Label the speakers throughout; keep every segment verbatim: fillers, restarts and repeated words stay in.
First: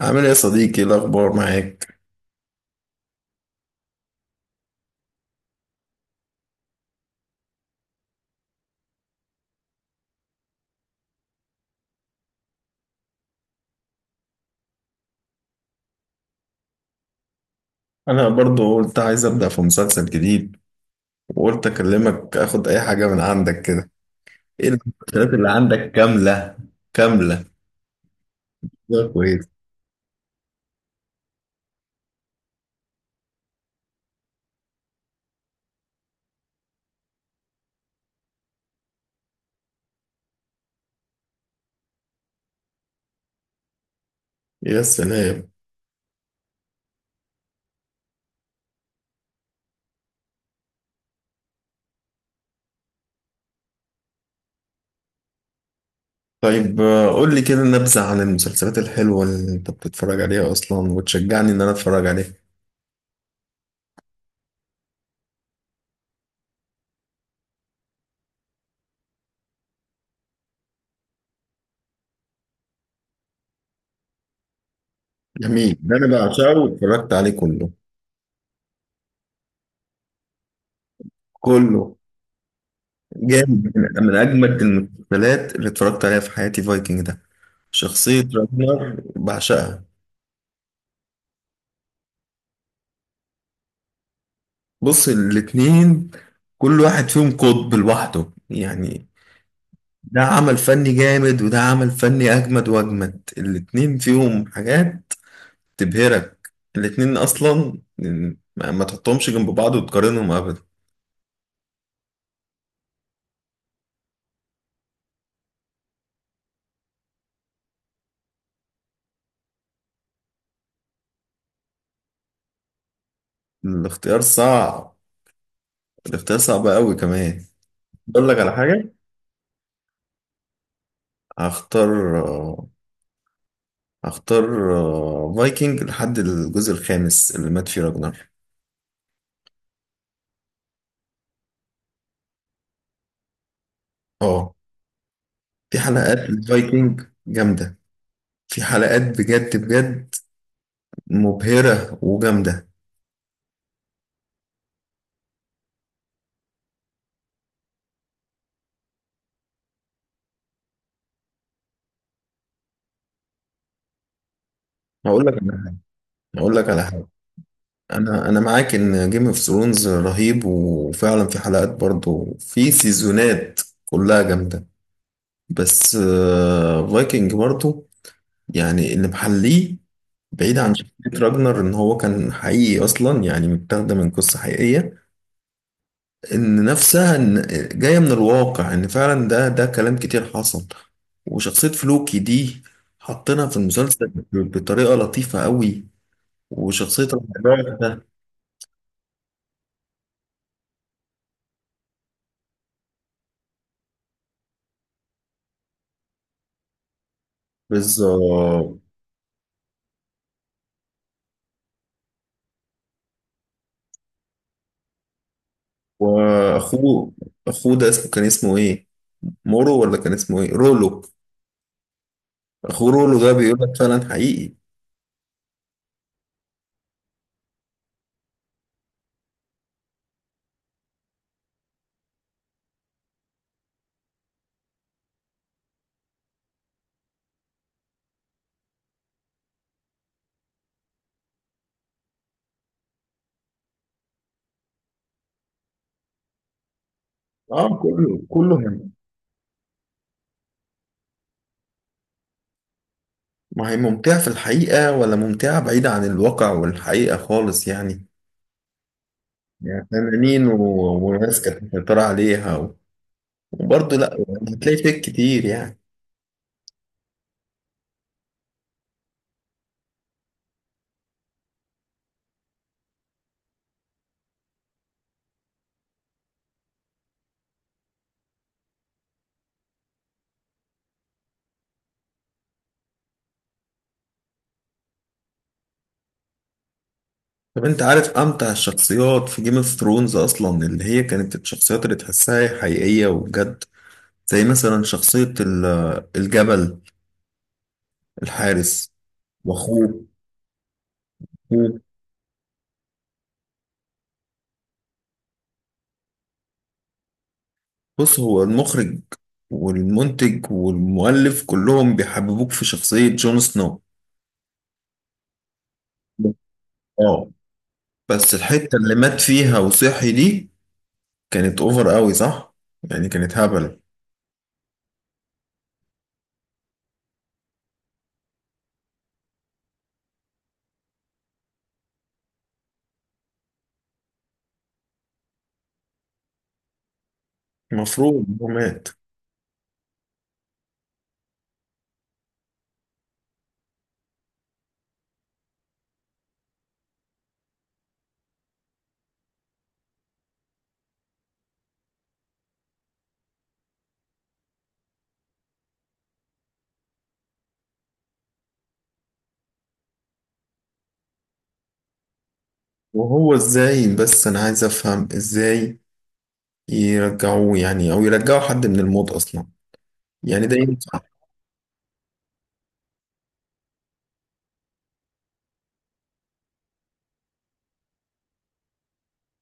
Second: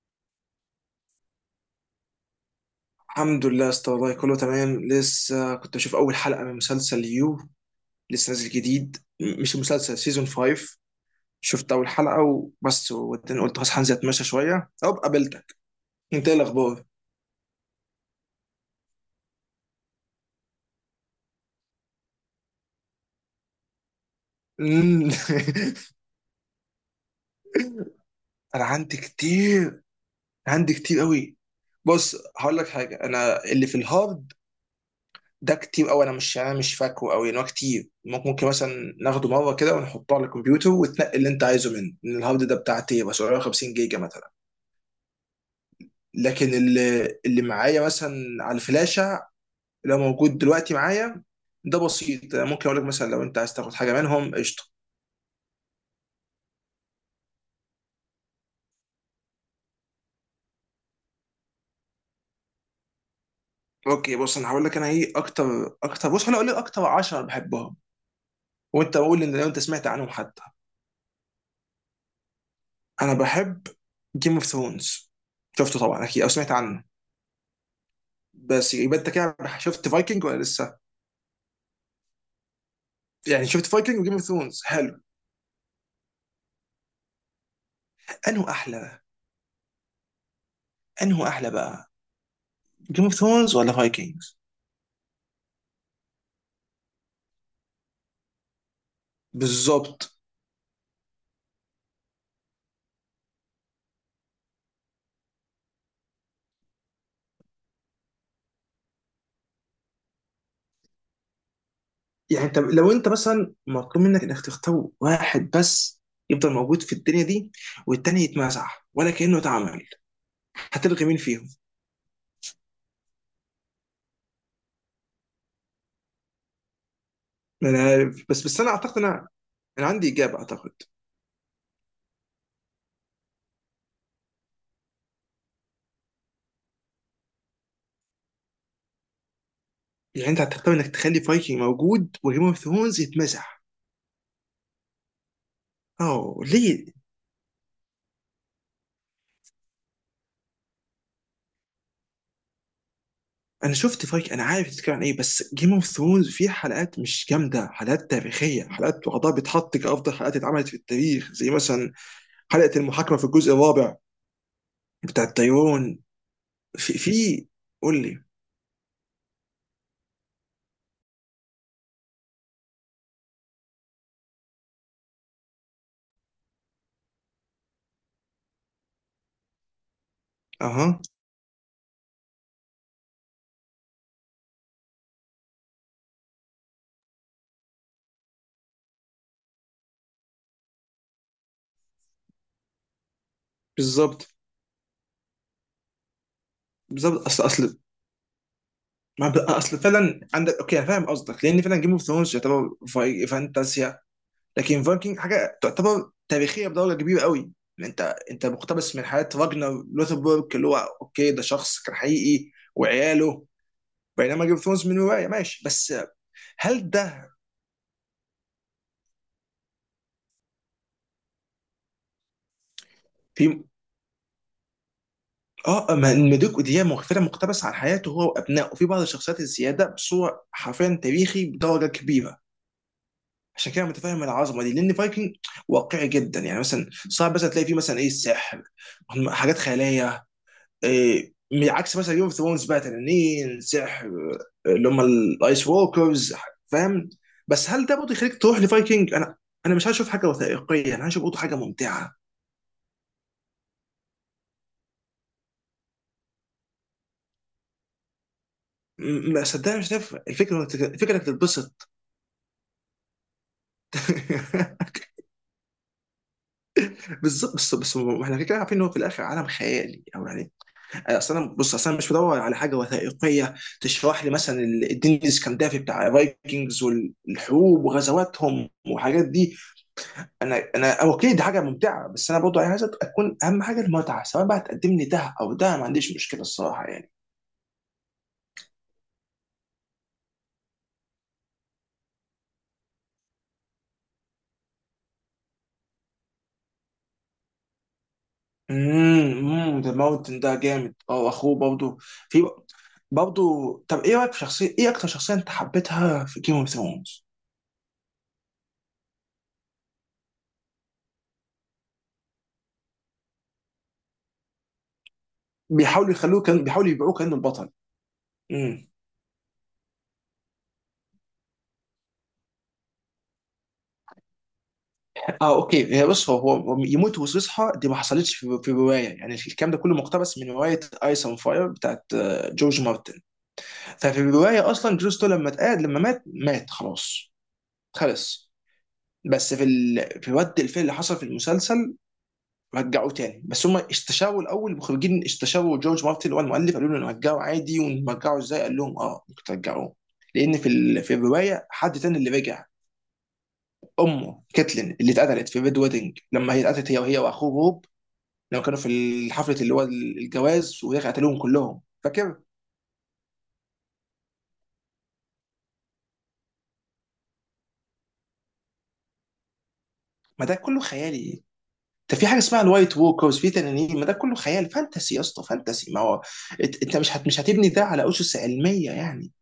Speaker 1: عامل ايه يا صديقي؟ إيه الاخبار معاك؟
Speaker 2: الحمد لله يا اسطى، والله كله تمام. لسه كنت بشوف اول حلقه من مسلسل يو، لسه نازل جديد، م- مش مسلسل سيزون خمسة. شفت اول حلقه وبس، وبعدين قلت خلاص هنزل اتمشى شويه او قابلتك. انت ايه الاخبار؟
Speaker 1: انا برضو قلت عايز ابدا في مسلسل جديد، وقلت اكلمك اخد اي حاجه من عندك كده. ايه
Speaker 2: مم.
Speaker 1: المسلسلات اللي عندك كامله؟ كامله.
Speaker 2: انا عندي
Speaker 1: ده كويس.
Speaker 2: كتير، عندي كتير قوي. بص هقول لك حاجه، انا اللي في الهارد ده كتير قوي. انا مش انا مش فاكره قوي ان هو كتير. ممكن ممكن مثلا ناخده مره كده ونحطه على الكمبيوتر وتنقي اللي انت عايزه منه، إن الهارد ده بتاع تيرا سبعميه وخمسين جيجا مثلا.
Speaker 1: يا سلام.
Speaker 2: لكن اللي اللي معايا مثلا على الفلاشه، اللي هو موجود دلوقتي معايا، ده بسيط. ممكن اقول لك مثلا لو انت عايز تاخد حاجه منهم، قشطه.
Speaker 1: طيب آه، قول لي كده نبذه عن المسلسلات الحلوه اللي انت بتتفرج عليها اصلا وتشجعني ان انا اتفرج عليها.
Speaker 2: اوكي بص، انا هقول لك انا ايه اكتر اكتر بص انا اقول لك اكتر عشرة بحبهم، وانت قول ان لو انت سمعت عنهم حتى. انا بحب جيم اوف ثرونز.
Speaker 1: جميل.
Speaker 2: شفته
Speaker 1: ده
Speaker 2: طبعا
Speaker 1: انا
Speaker 2: اكيد او سمعت
Speaker 1: بعشقه
Speaker 2: عنه،
Speaker 1: واتفرجت عليه كله.
Speaker 2: بس يبقى انت كده شفت فايكنج ولا لسه؟
Speaker 1: كله
Speaker 2: يعني شفت
Speaker 1: جامد.
Speaker 2: فايكنج
Speaker 1: من
Speaker 2: وجيم
Speaker 1: من
Speaker 2: اوف
Speaker 1: اجمد
Speaker 2: ثرونز حلو.
Speaker 1: المسلسلات اللي اتفرجت عليها في حياتي فايكنج ده. شخصيه
Speaker 2: انه
Speaker 1: راجنر
Speaker 2: احلى
Speaker 1: بعشقها.
Speaker 2: انه احلى بقى، جيم اوف ثرونز ولا فايكنجز؟
Speaker 1: بص، الاتنين كل واحد فيهم قطب لوحده يعني.
Speaker 2: بالظبط.
Speaker 1: ده عمل فني جامد وده عمل فني أجمد وأجمد. الاتنين فيهم حاجات تبهرك. الاتنين أصلا ما ما تحطهمش جنب بعض وتقارنهم أبدا.
Speaker 2: يعني انت لو انت مثلا مطلوب منك انك تختار واحد بس يفضل موجود في الدنيا دي، والتاني يتمسح ولا كأنه اتعمل، هتلغي مين فيهم؟
Speaker 1: الاختيار صعب. الاختيار صعب أوي كمان.
Speaker 2: انا،
Speaker 1: أقول لك
Speaker 2: بس
Speaker 1: على
Speaker 2: بس انا
Speaker 1: حاجة.
Speaker 2: اعتقد، انا انا عندي اجابه اعتقد.
Speaker 1: هختار آه، هختار آه، فايكنج لحد الجزء الخامس اللي مات فيه راجنر.
Speaker 2: يعني انت هتختار انك تخلي فايكنج موجود وجيم اوف ثرونز يتمسح؟
Speaker 1: اه، في حلقات
Speaker 2: اه ليه؟
Speaker 1: الفايكنج جامدة. في حلقات بجد بجد مبهرة وجامدة.
Speaker 2: انا شفت فايكنج، انا عارف بتتكلم عن ايه، بس جيم اوف ثرونز فيه حلقات مش جامده، حلقات تاريخيه، حلقات وعضها بيتحط كافضل حلقات اتعملت في التاريخ، زي مثلا حلقه المحاكمه في الجزء الرابع بتاع
Speaker 1: هقول لك على حاجة.
Speaker 2: الطيران.
Speaker 1: هقول لك على
Speaker 2: في
Speaker 1: حاجة.
Speaker 2: في قول لي.
Speaker 1: أنا أنا معاك إن جيم اوف ثرونز رهيب وفعلا في حلقات برضو، في سيزونات كلها جامدة، بس فايكنج برضو يعني اللي محليه. بعيد عن
Speaker 2: اها،
Speaker 1: شخصية راجنر إن هو كان حقيقي أصلا، يعني متاخدة من قصة حقيقية. إن نفسها إن جاية من الواقع، إن فعلا ده ده كلام كتير حصل. وشخصية فلوكي دي حطينا في المسلسل
Speaker 2: بالظبط
Speaker 1: بطريقة لطيفة قوي. وشخصية
Speaker 2: بالظبط، اصل
Speaker 1: الرباع
Speaker 2: اصل
Speaker 1: ده.
Speaker 2: ما ب- اصل فعلا عندك، اوكي أنا فاهم قصدك، لان فعلا جيم اوف ثرونز يعتبر في- فانتازيا، لكن فايكنج حاجه تعتبر تاريخيه بدرجه كبيره قوي. إن انت انت
Speaker 1: بالظبط.
Speaker 2: مقتبس من حياه راجنر لوثبورج، اللي هو اوكي ده شخص كان حقيقي وعياله، بينما جيم اوف ثرونز من روايه ماشي بس. هل
Speaker 1: وأخوه.
Speaker 2: ده
Speaker 1: أخوه ده اسمه، كان اسمه إيه؟ مورو، ولا كان اسمه إيه؟ رولو. أخوه رولو ده بيقول
Speaker 2: في،
Speaker 1: لك فعلا حقيقي.
Speaker 2: اه ما مدوك ودي مغفره، مقتبس عن حياته هو وابنائه وفي بعض الشخصيات الزياده، بصوره حرفيا تاريخي بدرجه كبيره. عشان كده متفاهم العظمه دي، لان فايكنج واقعي جدا. يعني مثلا صعب مثلا تلاقي فيه مثلا ايه، السحر، هم- حاجات خياليه إيه، من عكس مثلا جيم اوف ثرونز بقى، تنانين، سحر، آه، اللي هم الايس ووكرز، فاهم؟ بس
Speaker 1: آه
Speaker 2: هل ده برضه
Speaker 1: كله،
Speaker 2: يخليك
Speaker 1: كله
Speaker 2: تروح
Speaker 1: هم.
Speaker 2: لفايكنج؟ انا انا مش هشوف حاجه وثائقيه، انا هشوف برضه حاجه ممتعه.
Speaker 1: ما هي ممتعة في الحقيقة، ولا ممتعة بعيدة عن الواقع والحقيقة خالص يعني.
Speaker 2: م- ما صدقني،
Speaker 1: يعني
Speaker 2: مش شايف
Speaker 1: فنانين
Speaker 2: الفكره؟ إنك-
Speaker 1: و-
Speaker 2: الفكره انك
Speaker 1: وناس كانت
Speaker 2: تتبسط.
Speaker 1: مسيطرة عليها و- وبرضه لأ. هتلاقي فيك كتير يعني.
Speaker 2: بالظبط، بس بس ما احنا كده كده عارفين ان هو في الاخر عالم خيالي او يعني. آه، اصل انا، بص اصل انا مش بدور على حاجه وثائقيه تشرح لي مثلا ال- الدين الاسكندافي بتاع الفايكنجز والحروب وغزواتهم والحاجات دي. انا انا اوكي، دي حاجه ممتعه، بس انا برضه عايز اكون اهم حاجه المتعه، سواء بقى تقدم لي ده او ده، ما عنديش مشكله الصراحه يعني.
Speaker 1: طب أنت عارف أمتع الشخصيات في جيم اوف ثرونز أصلا، اللي هي كانت الشخصيات اللي تحسها حقيقية وبجد، زي مثلا شخصية ال- الجبل الحارس.
Speaker 2: امم ذا
Speaker 1: وأخوه.
Speaker 2: ماونتن ده جامد، اه، اخوه
Speaker 1: أخوه.
Speaker 2: برضه في، برضه. طب ايه رايك في شخصيه، ايه اكتر شخصيه انت حبيتها في جيم اوف ثرونز؟
Speaker 1: بص، هو المخرج والمنتج والمؤلف كلهم بيحببوك في شخصية جون سنو.
Speaker 2: بيحاولوا يخلوه كان بيحاولوا يبيعوه
Speaker 1: اه،
Speaker 2: كانه البطل.
Speaker 1: بس الحتة
Speaker 2: امم
Speaker 1: اللي مات فيها وصحي دي كانت اوفر قوي، صح؟ يعني كانت هبل.
Speaker 2: اه اوكي، هي بص، هو هو يموت ويصحى دي، ما حصلتش في في روايه. يعني الكلام ده كله مقتبس من روايه ايس اون فاير بتاعت آه، جورج مارتن. ففي الروايه اصلا جريستو لما اتقعد لما مات، مات خلاص.
Speaker 1: المفروض هو
Speaker 2: خلص.
Speaker 1: مات.
Speaker 2: بس في ال... في رد الفعل اللي حصل في المسلسل، رجعوه تاني، بس هم استشاروا الاول، المخرجين استشاروا جورج مارتن اللي هو المؤلف، قالوا له نرجعه عادي ونرجعه ازاي، قال لهم اه ممكن ترجعوه، لان في ال... في الروايه حد تاني اللي رجع، امه كاتلين اللي اتقتلت في ريد ويدنج. لما هي اتقتلت هي وهي واخوه، لو كانوا في الحفلة اللي هو الجواز، وهي قتلوهم كلهم، فاكر؟
Speaker 1: وهو ازاي؟ بس انا عايز افهم ازاي يرجعوه يعني، او يرجعوا حد من الموت اصلا؟ يعني
Speaker 2: ما ده
Speaker 1: ده
Speaker 2: كله
Speaker 1: ينفع؟
Speaker 2: خيالي. ده في حاجة اسمها الوايت ووكرز، في تنانين، ما ده كله خيال فانتسي يا اسطى، فانتسي. ما هو، إت- انت مش هت... مش هتبني ده على أسس علمية يعني.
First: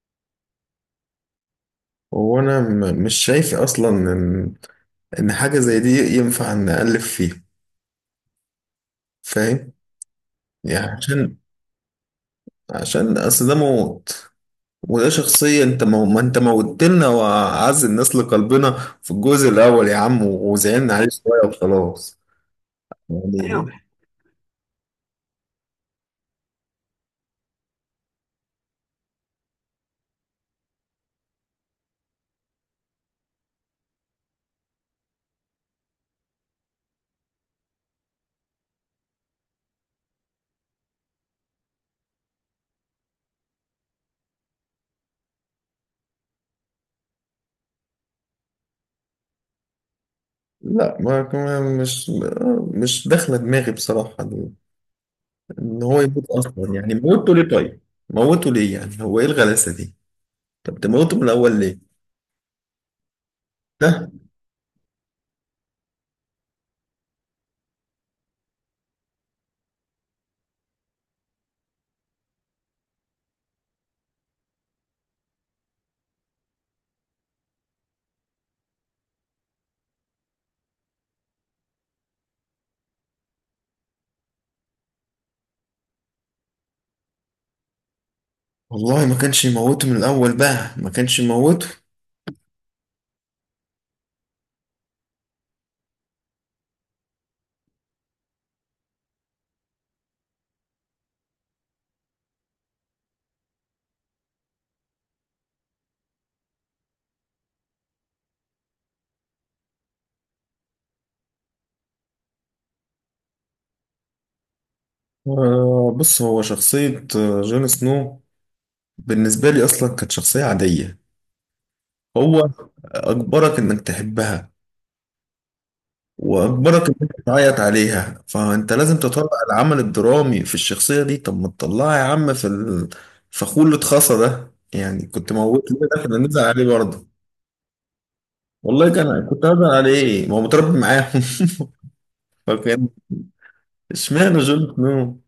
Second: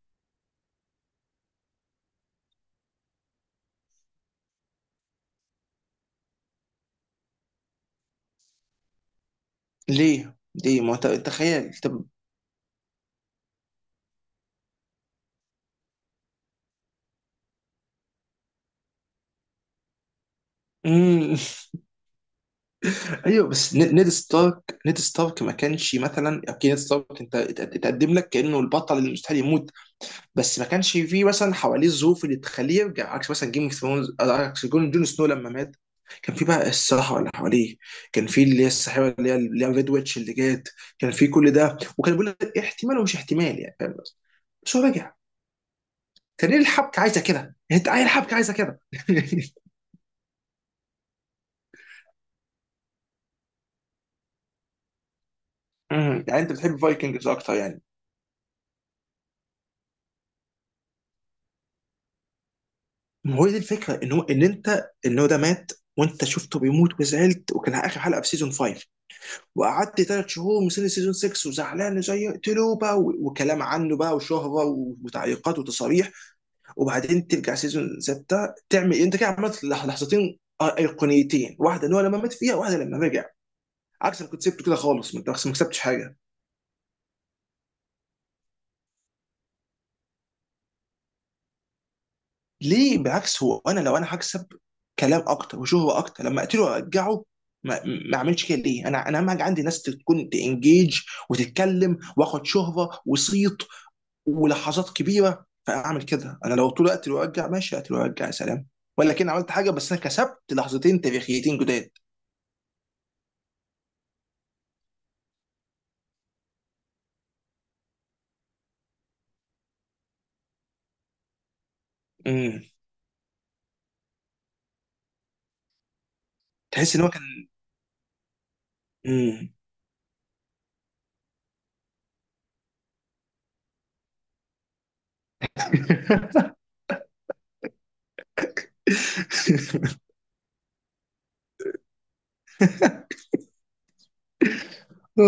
Speaker 1: هو انا م- مش شايف اصلا ان حاجه زي دي ينفع نألف فيه، فاهم؟
Speaker 2: ليه؟ ليه؟
Speaker 1: يعني
Speaker 2: ما هو انت أنت
Speaker 1: عشان،
Speaker 2: خيال طب.
Speaker 1: عشان اصل ده موت، وده شخصيه انت مو... ما انت موتت لنا واعز الناس لقلبنا في الجزء الاول يا عم، وزعلنا عليه
Speaker 2: مم.
Speaker 1: شويه وخلاص. يعني
Speaker 2: ايوه، بس
Speaker 1: ايوه.
Speaker 2: ن- نيد ستارك نيد ستارك ما كانش مثلا، اوكي نيد ستارك انت ات- اتقدم لك كأنه البطل اللي مستحيل يموت، بس ما كانش فيه مثلا حواليه الظروف اللي تخليه يرجع. عكس مثلا جيم اوف ثرونز، عكس جون جون سنو لما مات، كان في بقى الصحراء اللي حواليه، كان في اللي هي الساحره، اللي هي اللي هي ريد ويتش اللي جات، كان في كل ده، وكان بيقول لك احتمال ومش احتمال يعني، فاهم؟ بس هو رجع، كان ليه؟ الحبكه عايزه كده، انت عايز الحبكه عايزه كده.
Speaker 1: لا، ما ما- مش، مش داخله دماغي بصراحه ان هو يموت
Speaker 2: مم. يعني انت
Speaker 1: اصلا،
Speaker 2: بتحب
Speaker 1: يعني
Speaker 2: فايكنجز
Speaker 1: موته ليه
Speaker 2: اكتر
Speaker 1: طيب؟
Speaker 2: يعني.
Speaker 1: موته ليه يعني؟ هو ايه الغلاسه دي؟ طب تموته من الاول ليه؟
Speaker 2: ما هو دي الفكره،
Speaker 1: ده
Speaker 2: ان هو ان انت ان هو ده مات، وانت شفته بيموت وزعلت، وكان اخر حلقه في سيزون خمسة، وقعدت ثلاث شهور مستني سيزون ستة وزعلان، زي يقتلوا بقى، و- وكلام عنه بقى، وشهره، و- وتعليقات وتصاريح. وبعدين ترجع سيزون ستة تعمل انت كده، عملت لح- لحظتين أي- ايقونيتين، واحده ان هو لما مات فيها، واحده لما رجع، عكس ما كنت سبته كده خالص ما انت ما كسبتش حاجه.
Speaker 1: والله ما كانش يموته من الاول بقى، ما كانش يموته.
Speaker 2: ليه؟ بالعكس هو، انا لو انا هكسب كلام اكتر وشهره اكتر لما اقتله وارجعه، ما ما اعملش كده ليه؟ انا انا اهم حاجه عندي ناس تكون تنجيج وتتكلم، واخد شهره وصيت ولحظات كبيره، فاعمل كده. انا لو طول الوقت وارجع ماشي، اقتل وارجع، يا سلام. ولا كان عملت حاجه، بس انا كسبت لحظتين تاريخيتين جداد.
Speaker 1: آه، بص، هو شخصية آه، جون سنو بالنسبة لي أصلا كانت شخصية عادية. هو
Speaker 2: امم.
Speaker 1: أجبرك إنك تحبها وأجبرك
Speaker 2: تحس ان هو
Speaker 1: إنك
Speaker 2: كان
Speaker 1: تعيط عليها، فأنت لازم تطلع
Speaker 2: امم
Speaker 1: العمل الدرامي في الشخصية دي. طب ما تطلعها يا عم في الفخور اللي اتخصى ده، يعني كنت موت ليه ده؟ كنا نزعل عليه برضه. والله كان، كنت هزعل عليه، ما هو متربي معاهم. فكان، اشمعنى جون سنو؟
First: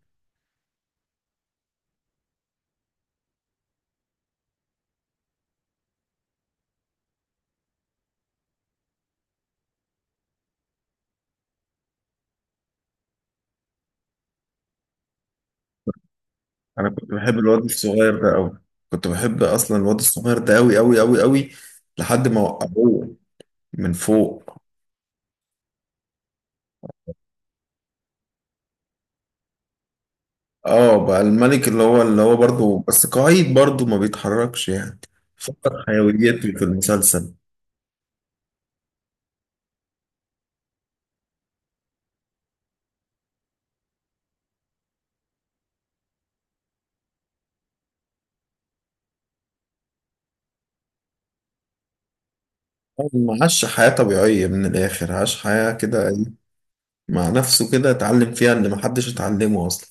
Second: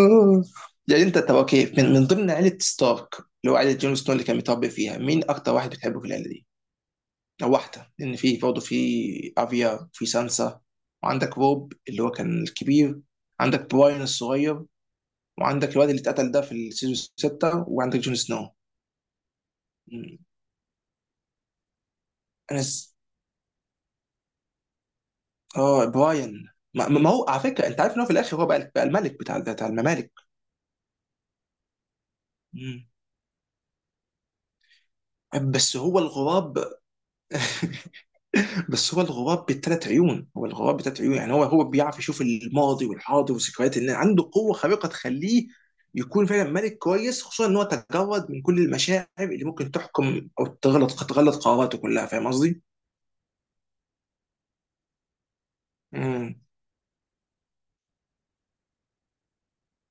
Speaker 2: يعني انت طب اوكي، من, من ضمن عيله ستارك اللي هو عيله جون سنو اللي كان متربي فيها، مين اكتر واحد بتحبه في العيله دي؟ او واحده، لان في برضه، في افيا، في سانسا، وعندك روب اللي هو كان الكبير، عندك براين الصغير، وعندك الواد اللي اتقتل ده في
Speaker 1: انا
Speaker 2: السيزون
Speaker 1: كنت بحب الواد
Speaker 2: ستة، وعندك جون
Speaker 1: الصغير ده
Speaker 2: سنو.
Speaker 1: قوي. كنت بحب اصلا الواد الصغير ده قوي قوي قوي قوي، لحد ما
Speaker 2: انا س...
Speaker 1: وقعوه من فوق.
Speaker 2: اه براين. ما, ما هو على فكره، انت عارف ان هو في الاخر هو بقى, بقى الملك بتاع بتاع الممالك.
Speaker 1: اه، بقى الملك اللي هو، اللي هو برضه
Speaker 2: مم.
Speaker 1: بس قاعد برضه ما بيتحركش يعني. فقد
Speaker 2: بس هو
Speaker 1: حيويته في
Speaker 2: الغراب
Speaker 1: المسلسل.
Speaker 2: بس هو الغراب بالثلاث عيون، هو الغراب بالثلاث عيون، يعني هو هو بيعرف يشوف الماضي والحاضر وذكريات الناس، عنده قوه خارقه تخليه يكون فعلا ملك كويس، خصوصا ان هو تجرد من كل المشاعر اللي ممكن تحكم او تغلط تغلط قراراته كلها، فاهم قصدي؟
Speaker 1: هو ما عاش حياة طبيعية من الآخر، عاش حياة كده إيه،
Speaker 2: مم.
Speaker 1: مع نفسه، كده اتعلم فيها اللي محدش اتعلمه أصلا.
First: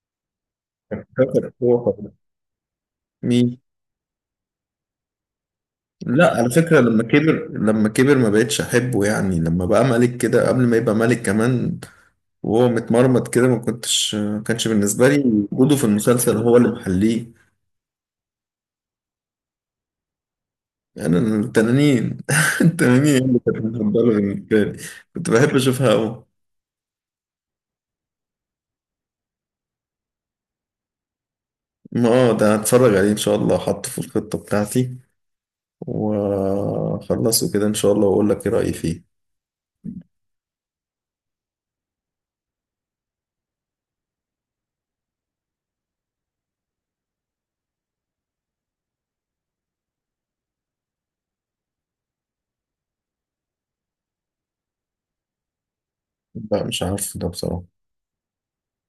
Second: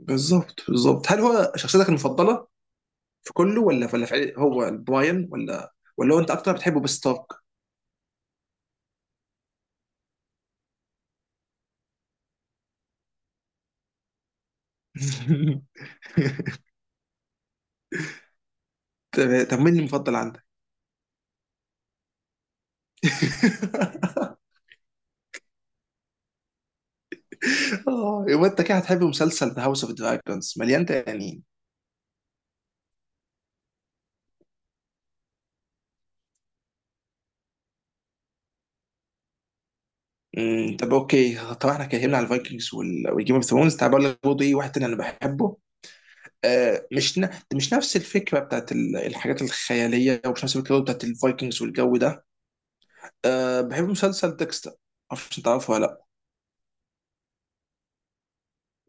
Speaker 2: بالظبط بالظبط. هل
Speaker 1: فاكر
Speaker 2: هو شخصيتك
Speaker 1: هو
Speaker 2: المفضله في
Speaker 1: مين؟
Speaker 2: كله؟ ولا ولا في عيل- هو براين، ولا ولا هو انت
Speaker 1: لا، على
Speaker 2: اكتر بتحبه
Speaker 1: فكرة، لما
Speaker 2: بستارك؟
Speaker 1: كبر، لما كبر ما بقتش أحبه، يعني لما بقى ملك كده، قبل ما يبقى ملك كمان وهو متمرمط كده، ما كنتش، ما كانش بالنسبة لي وجوده في المسلسل هو اللي محليه.
Speaker 2: طب طب، مين المفضل عندك؟
Speaker 1: يعني أنا التنانين التنانين هي اللي كانت مفضلة بالنسبة لي. كنت بحب أشوفها أوي.
Speaker 2: آه، يبقى انت كده هتحب مسلسل ذا هاوس اوف دراجونز، مليان تنانين.
Speaker 1: ما اه، ده هتفرج عليه إن شاء الله، حطه في الخطة بتاعتي وأخلصه كده إن شاء الله، وأقول لك إيه رأيي فيه.
Speaker 2: أمم، طب اوكي، طبعا احنا اتكلمنا على الفايكنجز والجيم اوف ثرونز، تعال بقول لك برضه ايه واحد تاني انا بحبه. آه مش ن... مش نفس الفكره بتاعت ال- الحاجات الخياليه، ومش نفس الفكره بتاعت الفايكنجز والجو ده. آه بحب مسلسل ديكستر، معرفش انت عارفه ولا.
Speaker 1: لا، مش عارف ده بصراحة.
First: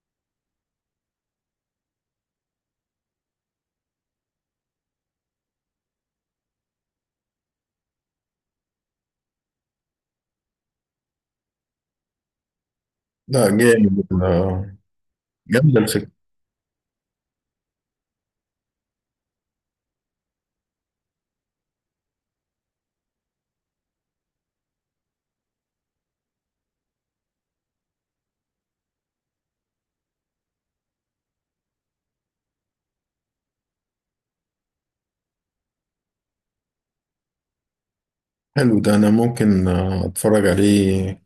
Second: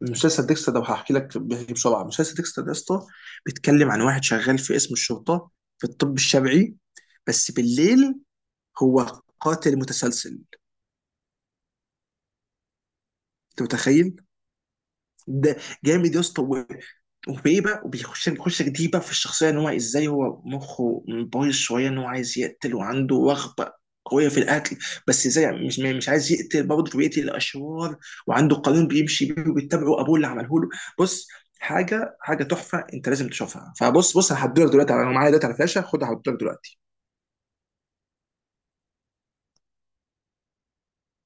Speaker 2: مسلسل ديكستر ده هحكي لك، بيحكي بسرعه. مسلسل ديكستر ده يا اسطى بيتكلم عن واحد شغال في قسم الشرطه، في الطب الشرعي، بس بالليل هو قاتل متسلسل.
Speaker 1: لا
Speaker 2: انت
Speaker 1: جامد،
Speaker 2: متخيل
Speaker 1: آه،
Speaker 2: ده
Speaker 1: جامدة الفكرة.
Speaker 2: جامد يا اسطى، و- وبايه بقى، وبيخش يخش جديد بقى في الشخصيه، ان هو ازاي، هو مخه بايظ شويه، ان هو عايز يقتل، وعنده رغبه قويه في القتل، بس ازاي يعني، مش مش عايز يقتل برضه، فبيقتل الاشرار، وعنده قانون بيمشي بيه وبيتبعه، ابوه اللي عمله له. بص، حاجه حاجه تحفه، انت لازم تشوفها. فبص بص، انا هديلك دلوقتي، انا معايا دلوقتي على فلاشه، خدها هديلك دلوقتي.
Speaker 1: حلو ده، أنا ممكن آه، أتفرج عليه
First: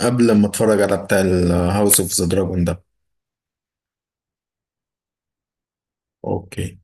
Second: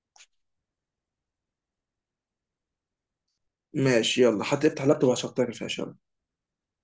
Speaker 1: قبل ما أتفرج على بتاع الهاوس أوف ذا دراجون ده.
Speaker 2: ماشي يلا، حتى افتح اللابتوب وهشغلك الفلاشه.
Speaker 1: أوكي.